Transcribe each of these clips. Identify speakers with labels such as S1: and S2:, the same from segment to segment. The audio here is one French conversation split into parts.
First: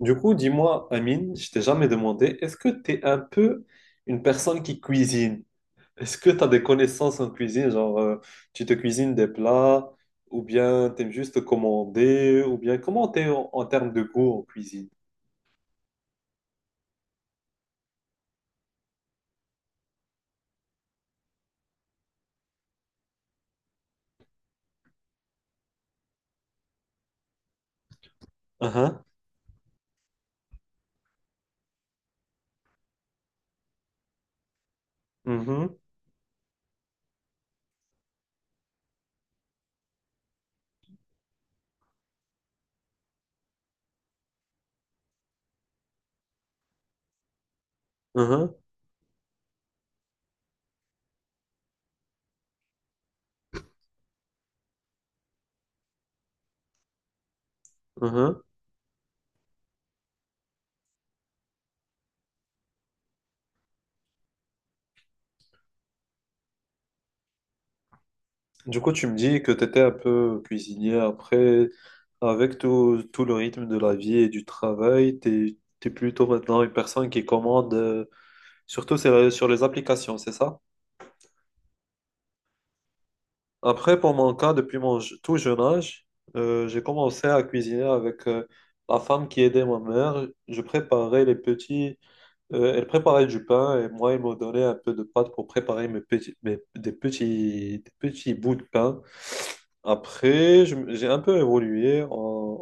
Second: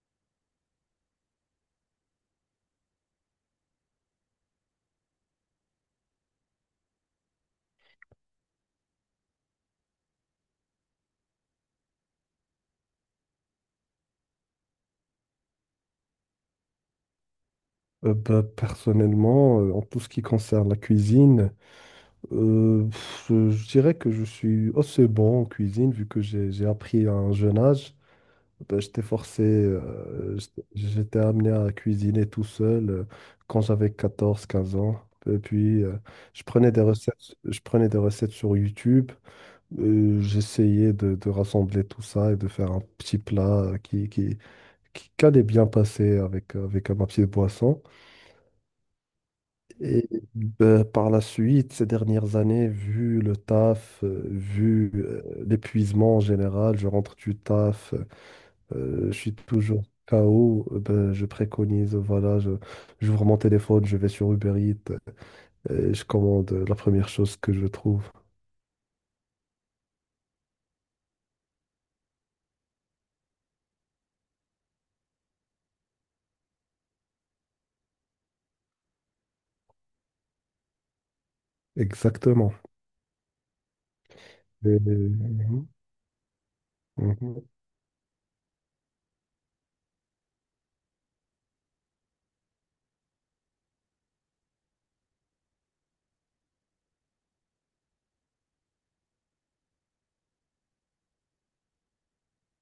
S1: Du coup, dis-moi, Amine, je t'ai jamais demandé, est-ce que tu es un peu une personne qui cuisine? Est-ce que tu as des connaissances en cuisine? Genre, tu te cuisines des plats, ou bien t'aimes juste commander, ou bien comment t'es en termes de goût en cuisine?
S2: Personnellement, en tout ce qui concerne la cuisine, je dirais que je suis assez bon en cuisine vu que j'ai appris à un jeune âge. Bah, j'étais
S1: Uhum,
S2: forcé, j'étais amené à cuisiner tout seul quand j'avais 14 15 ans. Et
S1: uhum,
S2: puis, je prenais des recettes sur YouTube. J'essayais de rassembler tout ça et de faire un petit plat qui allait bien passer avec ma petite boisson.
S1: uhum,
S2: Et ben, par la suite, ces dernières années, vu le taf, vu l'épuisement en général, je rentre du taf.
S1: uhum.
S2: Je suis toujours KO. Je préconise, voilà, j'ouvre mon téléphone, je vais sur Uber Eats, et je commande la première chose que je trouve.
S1: Du coup, tu me dis que tu étais un peu cuisinier après, avec tout le rythme de la vie et du travail, tu es, plutôt maintenant une personne qui commande, surtout sur les applications, c'est ça?
S2: Exactement.
S1: Après, pour mon cas, depuis tout jeune
S2: Mhm.
S1: âge, j'ai commencé à
S2: Mhm.
S1: cuisiner avec la femme qui aidait ma mère. Je préparais les petits elle préparait du pain et moi, elle me donnait un peu de pâte pour préparer mes petits, mes- des petits bouts de pain. Après, j'ai un peu évolué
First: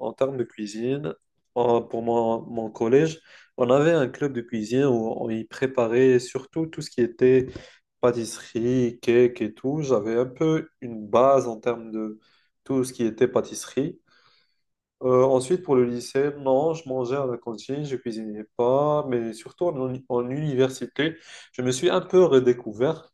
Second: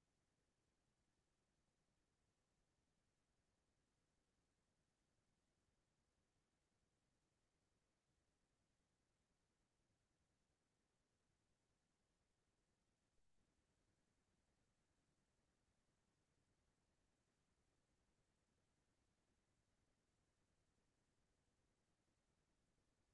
S1: en termes de cuisine. Pour mon collège, on avait un club de cuisine où on y préparait surtout tout ce qui était pâtisserie, cake et tout. J'avais un peu une base en termes de tout ce qui était pâtisserie. Ensuite, pour le lycée, non, je mangeais à la cantine, je cuisinais pas, mais surtout en université, je me suis un peu redécouvert,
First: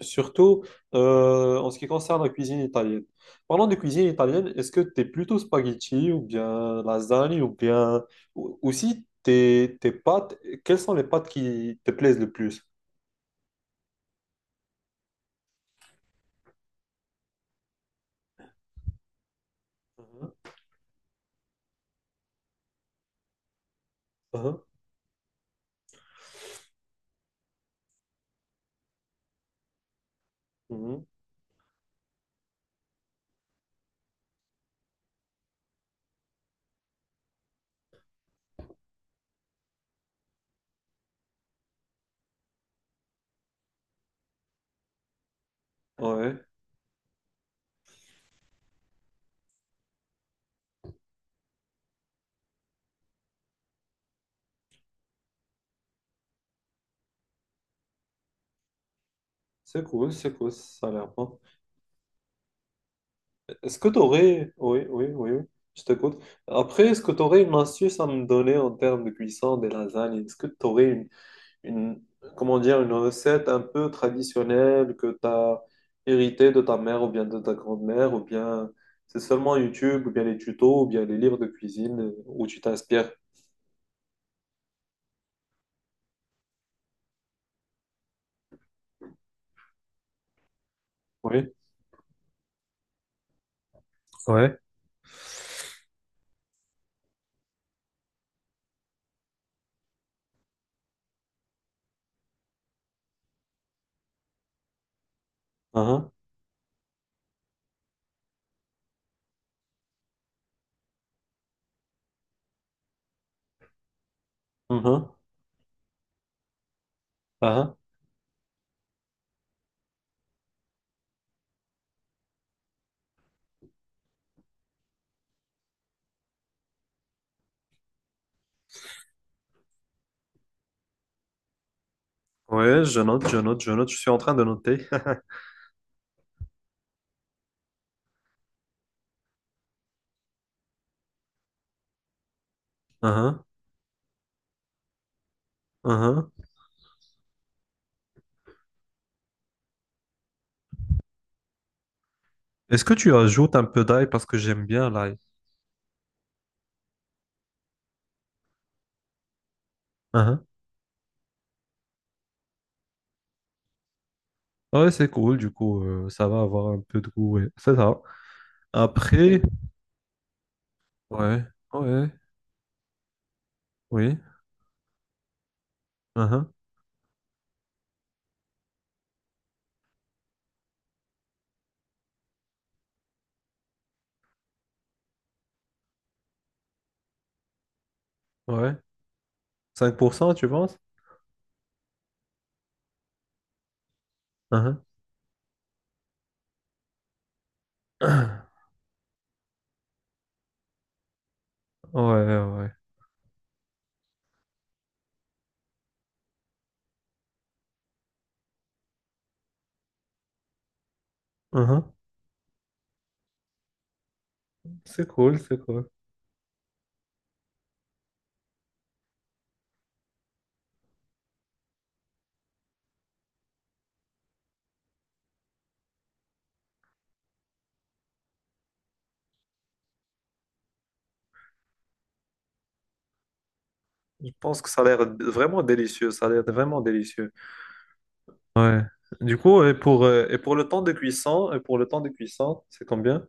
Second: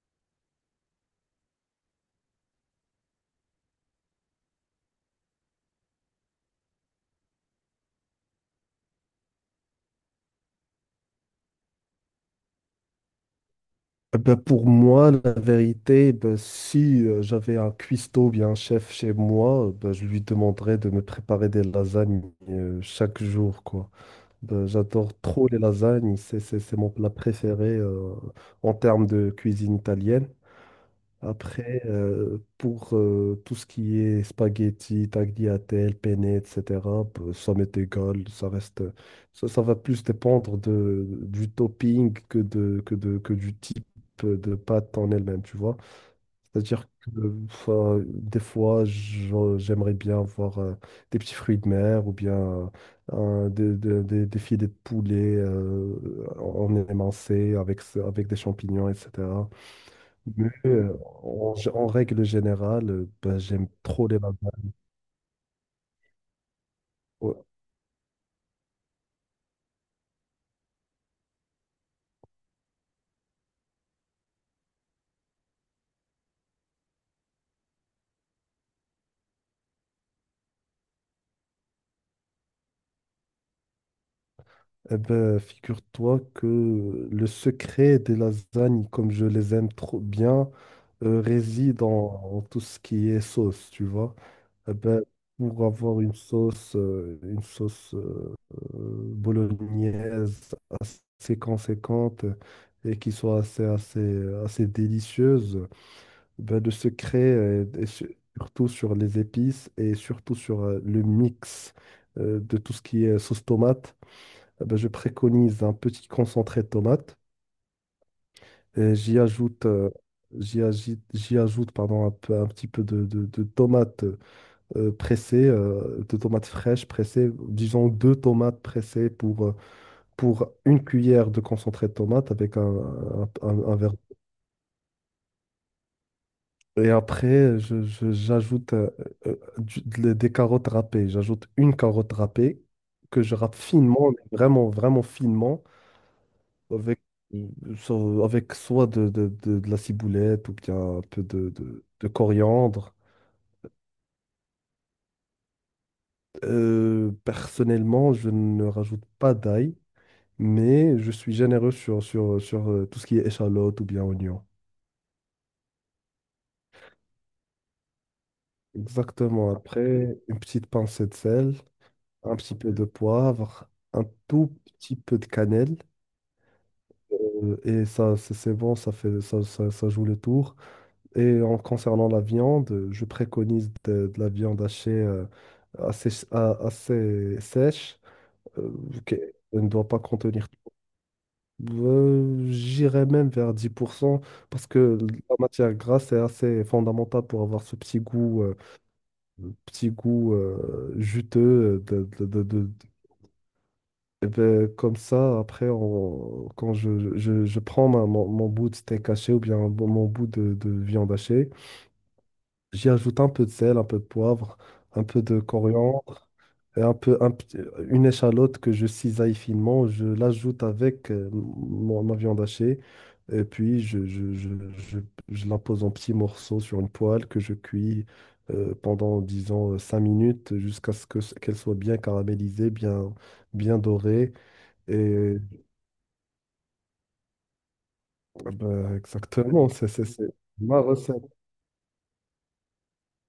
S1: surtout en ce qui concerne la cuisine italienne. Parlant de cuisine italienne, est-ce que tu es plutôt spaghetti ou bien lasagne ou bien aussi tes pâtes, quelles sont les pâtes qui te plaisent le plus?
S2: Eh ben, pour moi, la vérité, eh ben, si j'avais un cuistot ou bien un chef chez moi, je lui demanderais de me préparer des lasagnes chaque jour, quoi. Eh
S1: Mhm,
S2: ben, j'adore trop les lasagnes. C'est mon plat préféré en termes de cuisine italienne.
S1: mhm, mhm.
S2: Après, pour tout ce qui est spaghetti, tagliatelle, penne, etc., ça m'est égal. Ça va plus dépendre du topping que du type de pâte en elle-même, tu vois.
S1: Ouais,
S2: C'est-à-dire que enfin, des fois, j'aimerais bien avoir des petits fruits de mer ou bien des filets de poulet en émincé avec des champignons, etc.
S1: c'est
S2: Mais
S1: cool, ça a l'air bon.
S2: en règle générale, j'aime
S1: Est-ce que tu
S2: trop les
S1: aurais...
S2: lasagnes.
S1: Oui, oui, oui, oui, je t'écoute. Après, est-ce que tu aurais
S2: Ouais.
S1: une astuce à me donner en termes de cuisson des lasagnes? Est-ce que tu aurais une- comment dire, une recette un peu traditionnelle que tu as héritée de ta mère ou bien de ta grand-mère ou bien c'est seulement YouTube ou bien les tutos ou bien les livres de cuisine où tu t'inspires?
S2: Eh ben, figure-toi que le secret des lasagnes, comme je les aime trop bien,
S1: Oui.
S2: réside en tout ce qui est sauce, tu vois.
S1: Ouais,
S2: Eh ben, pour avoir une sauce bolognaise assez conséquente et qui soit assez délicieuse,
S1: uh-huh,
S2: ben, de se créer surtout sur les épices et surtout sur le mix de tout ce qui est sauce tomate, eh ben, je
S1: uh-huh,
S2: préconise un petit concentré de tomate
S1: uh-huh.
S2: et j'y ajoute. J'y ajoute pardon, un petit peu de tomates pressées, de tomates fraîches pressées. Disons deux tomates pressées pour une cuillère de concentré de tomate avec
S1: Ouais, je note, je note, je
S2: un
S1: note,
S2: verre.
S1: je suis en train de noter.
S2: Et après, j'ajoute des carottes râpées. J'ajoute une carotte râpée que je
S1: Uh-huh,
S2: râpe finement, mais vraiment, vraiment finement,
S1: uh-huh.
S2: avec, euh, avec soit de la ciboulette ou bien un peu de
S1: Est-ce que
S2: coriandre.
S1: tu ajoutes un peu d'ail parce que j'aime bien l'ail?
S2: Personnellement, je ne rajoute pas d'ail, mais je suis généreux sur tout ce qui est échalote ou bien oignon.
S1: Ouais, c'est cool, du coup, ça va avoir un peu de goût, ouais. C'est ça. Après,
S2: Exactement. Après, une petite pincée de
S1: ouais,
S2: sel,
S1: ouais,
S2: un petit peu de poivre, un
S1: oui,
S2: tout petit peu de cannelle.
S1: uh-huh,
S2: Et ça, c'est bon, ça fait, ça joue le tour. Et en concernant la viande, je préconise de la viande hachée assez sèche, euh,
S1: ouais.
S2: qui ne doit
S1: cinq
S2: pas
S1: pour cent
S2: contenir.
S1: tu penses?
S2: J'irais même vers 10% parce
S1: Uh-huh.
S2: que la matière grasse est assez fondamentale pour avoir ce petit goût. Petit goût juteux
S1: Ouais, ouais.
S2: eh ben, comme ça, après, quand je prends mon bout de steak haché ou bien mon bout de viande hachée.
S1: Uh-huh.
S2: J'y ajoute un peu de sel, un peu de poivre, un
S1: C'est
S2: peu
S1: cool,
S2: de
S1: c'est cool.
S2: coriandre et un peu, un petit- une échalote que je cisaille finement. Je l'ajoute avec ma viande hachée et puis je, je la pose en petits morceaux sur une poêle que je cuis pendant, disons, 5 minutes jusqu'à ce qu'elle soit bien caramélisée, bien, bien
S1: Je
S2: dorée.
S1: pense que ça a
S2: Et euh,
S1: vraiment délicieux, ça a l'air vraiment délicieux. Ouais. Du coup,
S2: Exactement,
S1: et pour, euh,
S2: c'est
S1: et pour le
S2: ma
S1: temps de
S2: recette.
S1: cuisson, c'est combien?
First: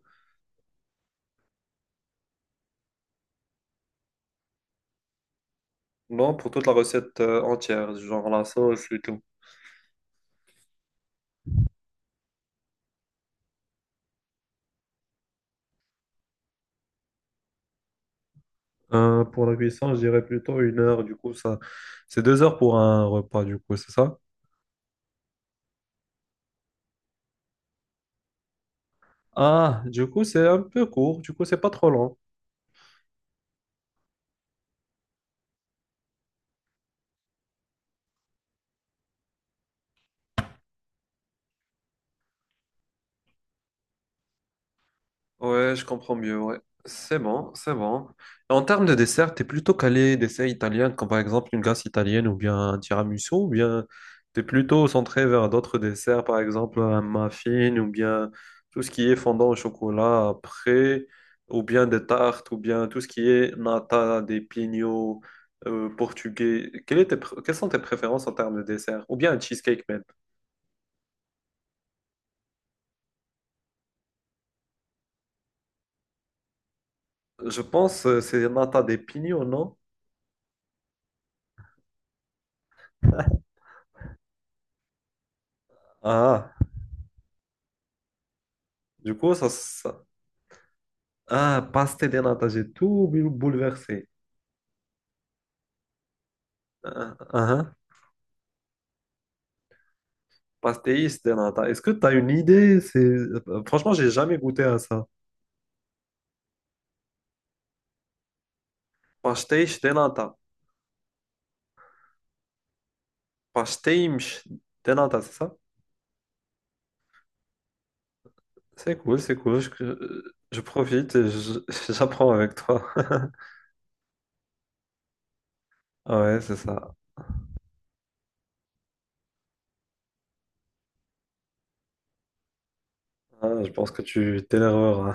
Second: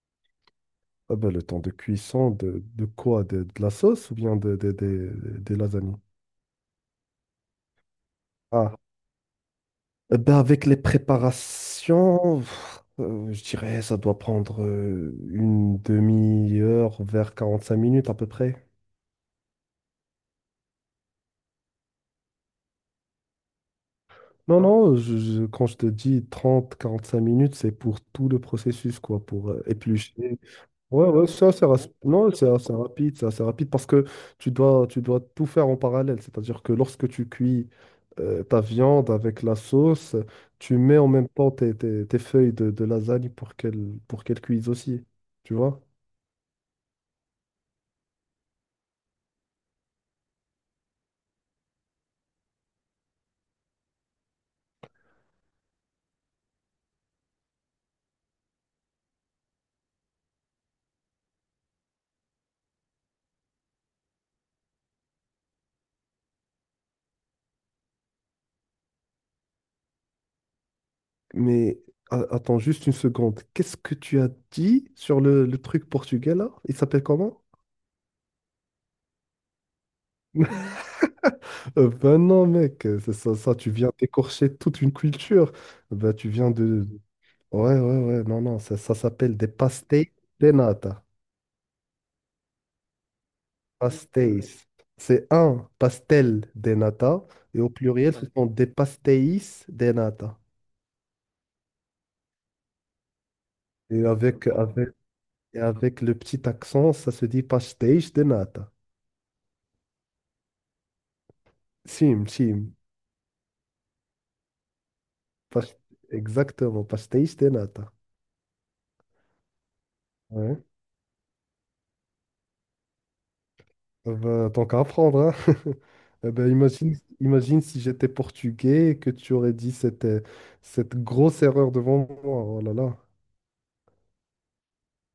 S2: Ah ben, le temps de cuisson de quoi? De la sauce ou bien des lasagnes?
S1: Non, pour toute la recette entière, genre la
S2: Ah,
S1: sauce et tout.
S2: eh ben, avec les préparations, je dirais ça doit prendre une demi-heure vers 45 minutes à peu près.
S1: Pour la cuisson, je dirais plutôt 1 heure, du coup, ça, c'est 2 heures pour un repas, du coup, c'est ça?
S2: Non, non, quand je te dis 30 à 45 minutes, c'est pour tout le processus, quoi, pour
S1: Ah, du coup,
S2: éplucher.
S1: c'est un peu
S2: Ouais,
S1: court,
S2: ouais,
S1: du coup,
S2: ça,
S1: c'est pas trop long.
S2: non, c'est assez rapide parce que tu dois tout faire en parallèle. C'est-à-dire que lorsque tu cuis ta viande avec la sauce, tu mets en même temps tes feuilles de lasagne pour qu'elles cuisent aussi. Tu
S1: Ouais,
S2: vois?
S1: je comprends mieux, ouais. C'est bon, c'est bon. En termes de dessert, t'es plutôt calé dessert italien, comme par exemple une glace italienne ou bien un tiramisu, ou bien t'es plutôt centré vers d'autres desserts, par exemple un muffin, ou bien tout ce qui est fondant au chocolat après, ou bien des tartes, ou bien tout ce qui est nata, des pignots portugais. Quelles sont tes préférences en termes de dessert? Ou bien un cheesecake.
S2: Mais attends juste une seconde. Qu'est-ce que tu as dit sur le truc portugais là? Il s'appelle comment?
S1: Je pense que c'est nata de pignon, non?
S2: Ben non, mec, c'est ça. Tu viens d'écorcher toute une culture. Ben,
S1: Ah,
S2: ouais, ouais, ouais, non, non, ça
S1: du coup,
S2: s'appelle des
S1: ça...
S2: pastéis de nata.
S1: Ah, pastel de nata, j'ai tout bouleversé.
S2: Pastéis. C'est un pastel de
S1: Ah,
S2: nata,
S1: ah,
S2: et au
S1: ah.
S2: pluriel, ce sont des pastéis de nata.
S1: Pastéis de nata. Est-ce que tu as une idée? C'est... franchement,
S2: Et
S1: j'ai jamais
S2: avec,
S1: goûté à
S2: avec,
S1: ça.
S2: et avec le petit accent, ça se dit pastéis de nata.
S1: Pastéis de nata.
S2: Sim, sim.
S1: Pastéis de nata, c'est ça?
S2: Pas- Exactement, pastéis de nata.
S1: C'est cool, c'est cool. Je
S2: Ouais.
S1: profite et j'apprends avec toi.
S2: Tant qu'à apprendre, hein.
S1: Ah
S2: Eh
S1: ouais,
S2: ben,
S1: c'est ça.
S2: imagine si j'étais portugais et que tu aurais dit cette grosse erreur devant moi. Oh là là.
S1: Ah, je pense que tu t'énerveras.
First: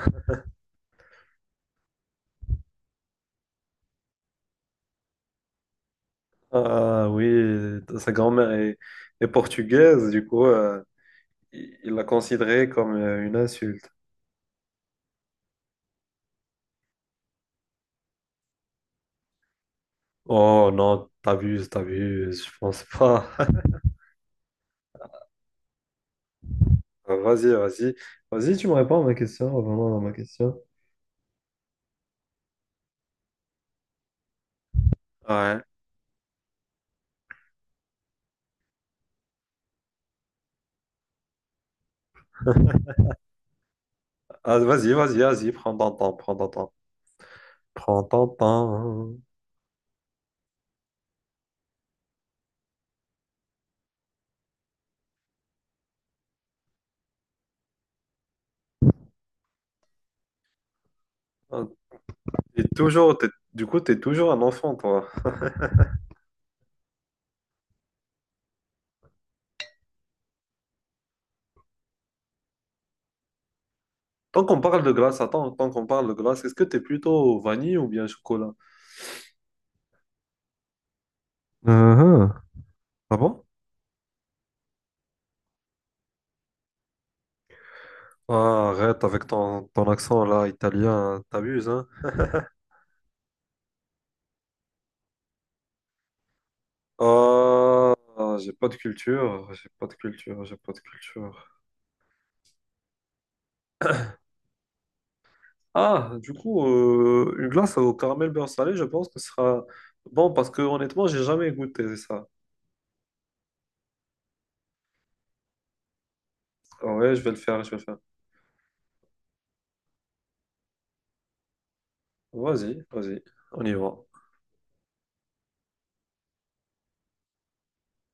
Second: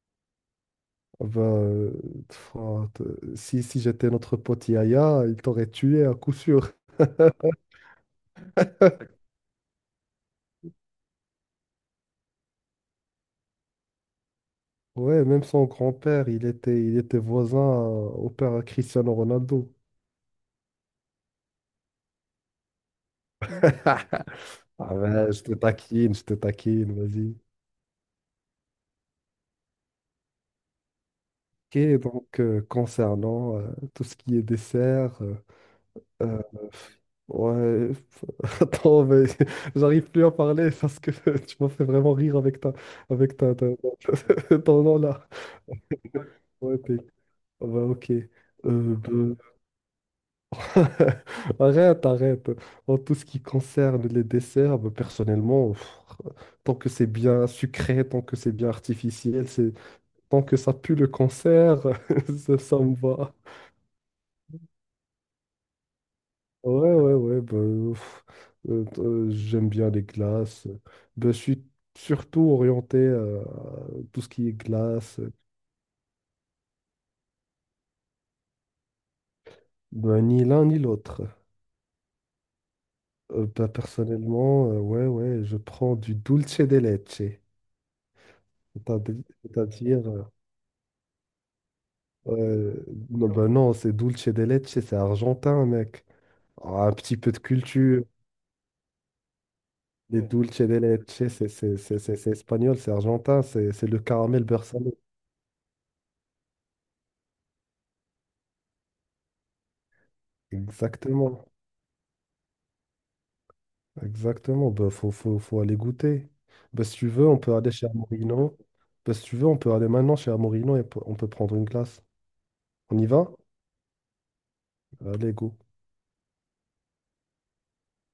S2: Bah pff, ah, t- si si j'étais notre pote Yaya, il t'aurait tué à coup sûr.
S1: Ah oui, sa grand-mère est, est portugaise, du coup. Il l'a considéré comme une insulte.
S2: Ouais, même son grand-père, il était voisin au père à Cristiano Ronaldo.
S1: Oh non, t'abuses, t'abuses, je pense pas.
S2: Ah ouais, je te taquine, vas-y.
S1: Vas-y, vas-y. Vas-y, tu me réponds à ma question. Revenons à ma question.
S2: OK, donc concernant tout ce qui est dessert,
S1: Ouais.
S2: euh, ouais, attends, mais j'arrive plus à parler parce que tu m'as fait vraiment rire avec avec ta, ta-
S1: Ah,
S2: ton
S1: vas-y,
S2: nom
S1: vas-y,
S2: là.
S1: vas-y, prends ton temps, prends ton temps.
S2: Ouais, ouais,
S1: Prends
S2: OK. Euh,
S1: ton
S2: bah,
S1: temps.
S2: Arrête, arrête. En tout ce qui concerne les desserts, bah, personnellement, tant que c'est bien sucré, tant que c'est bien artificiel, c'est tant que ça pue le
S1: Ah,
S2: cancer, ça me va.
S1: Du coup, t'es toujours un enfant, toi.
S2: Ouais, ouais, ouais. Pff, j'aime bien les glaces. Bah, je suis surtout orienté à tout ce
S1: Tant
S2: qui est
S1: qu'on parle de glace,
S2: glace.
S1: attends, tant qu'on parle de glace, est-ce que t'es plutôt vanille ou bien chocolat?
S2: Bah, ni l'un ni l'autre.
S1: Mhm. Ah bon?
S2: Personnellement, ouais, ouais, je prends du dulce de leche.
S1: Ah, arrête avec ton
S2: C'est-à-dire
S1: accent là, italien, t'abuses, hein?
S2: Ouais, non, bah non, c'est dulce de leche, c'est argentin, mec. Ah, un petit peu de
S1: Ah,
S2: culture.
S1: j'ai pas de culture, j'ai pas de
S2: Les Ouais.
S1: culture, j'ai
S2: Dulce
S1: pas
S2: de
S1: de
S2: leche,
S1: culture.
S2: c'est espagnol, c'est argentin, c'est le caramel beurre salé.
S1: Ah, du coup, une glace au caramel beurre salé, je pense que ce sera bon parce que honnêtement, j'ai
S2: Exactement,
S1: jamais goûté ça.
S2: exactement. Bah, faut aller goûter. Bah,
S1: Ah
S2: si tu
S1: ouais, je
S2: veux,
S1: vais le
S2: on peut
S1: faire, je
S2: aller
S1: vais le
S2: chez
S1: faire.
S2: Amorino. Bah, si tu veux, on peut aller maintenant chez Amorino et on peut prendre une glace.
S1: Vas-y,
S2: On y
S1: vas-y,
S2: va?
S1: on y va.
S2: Allez, go.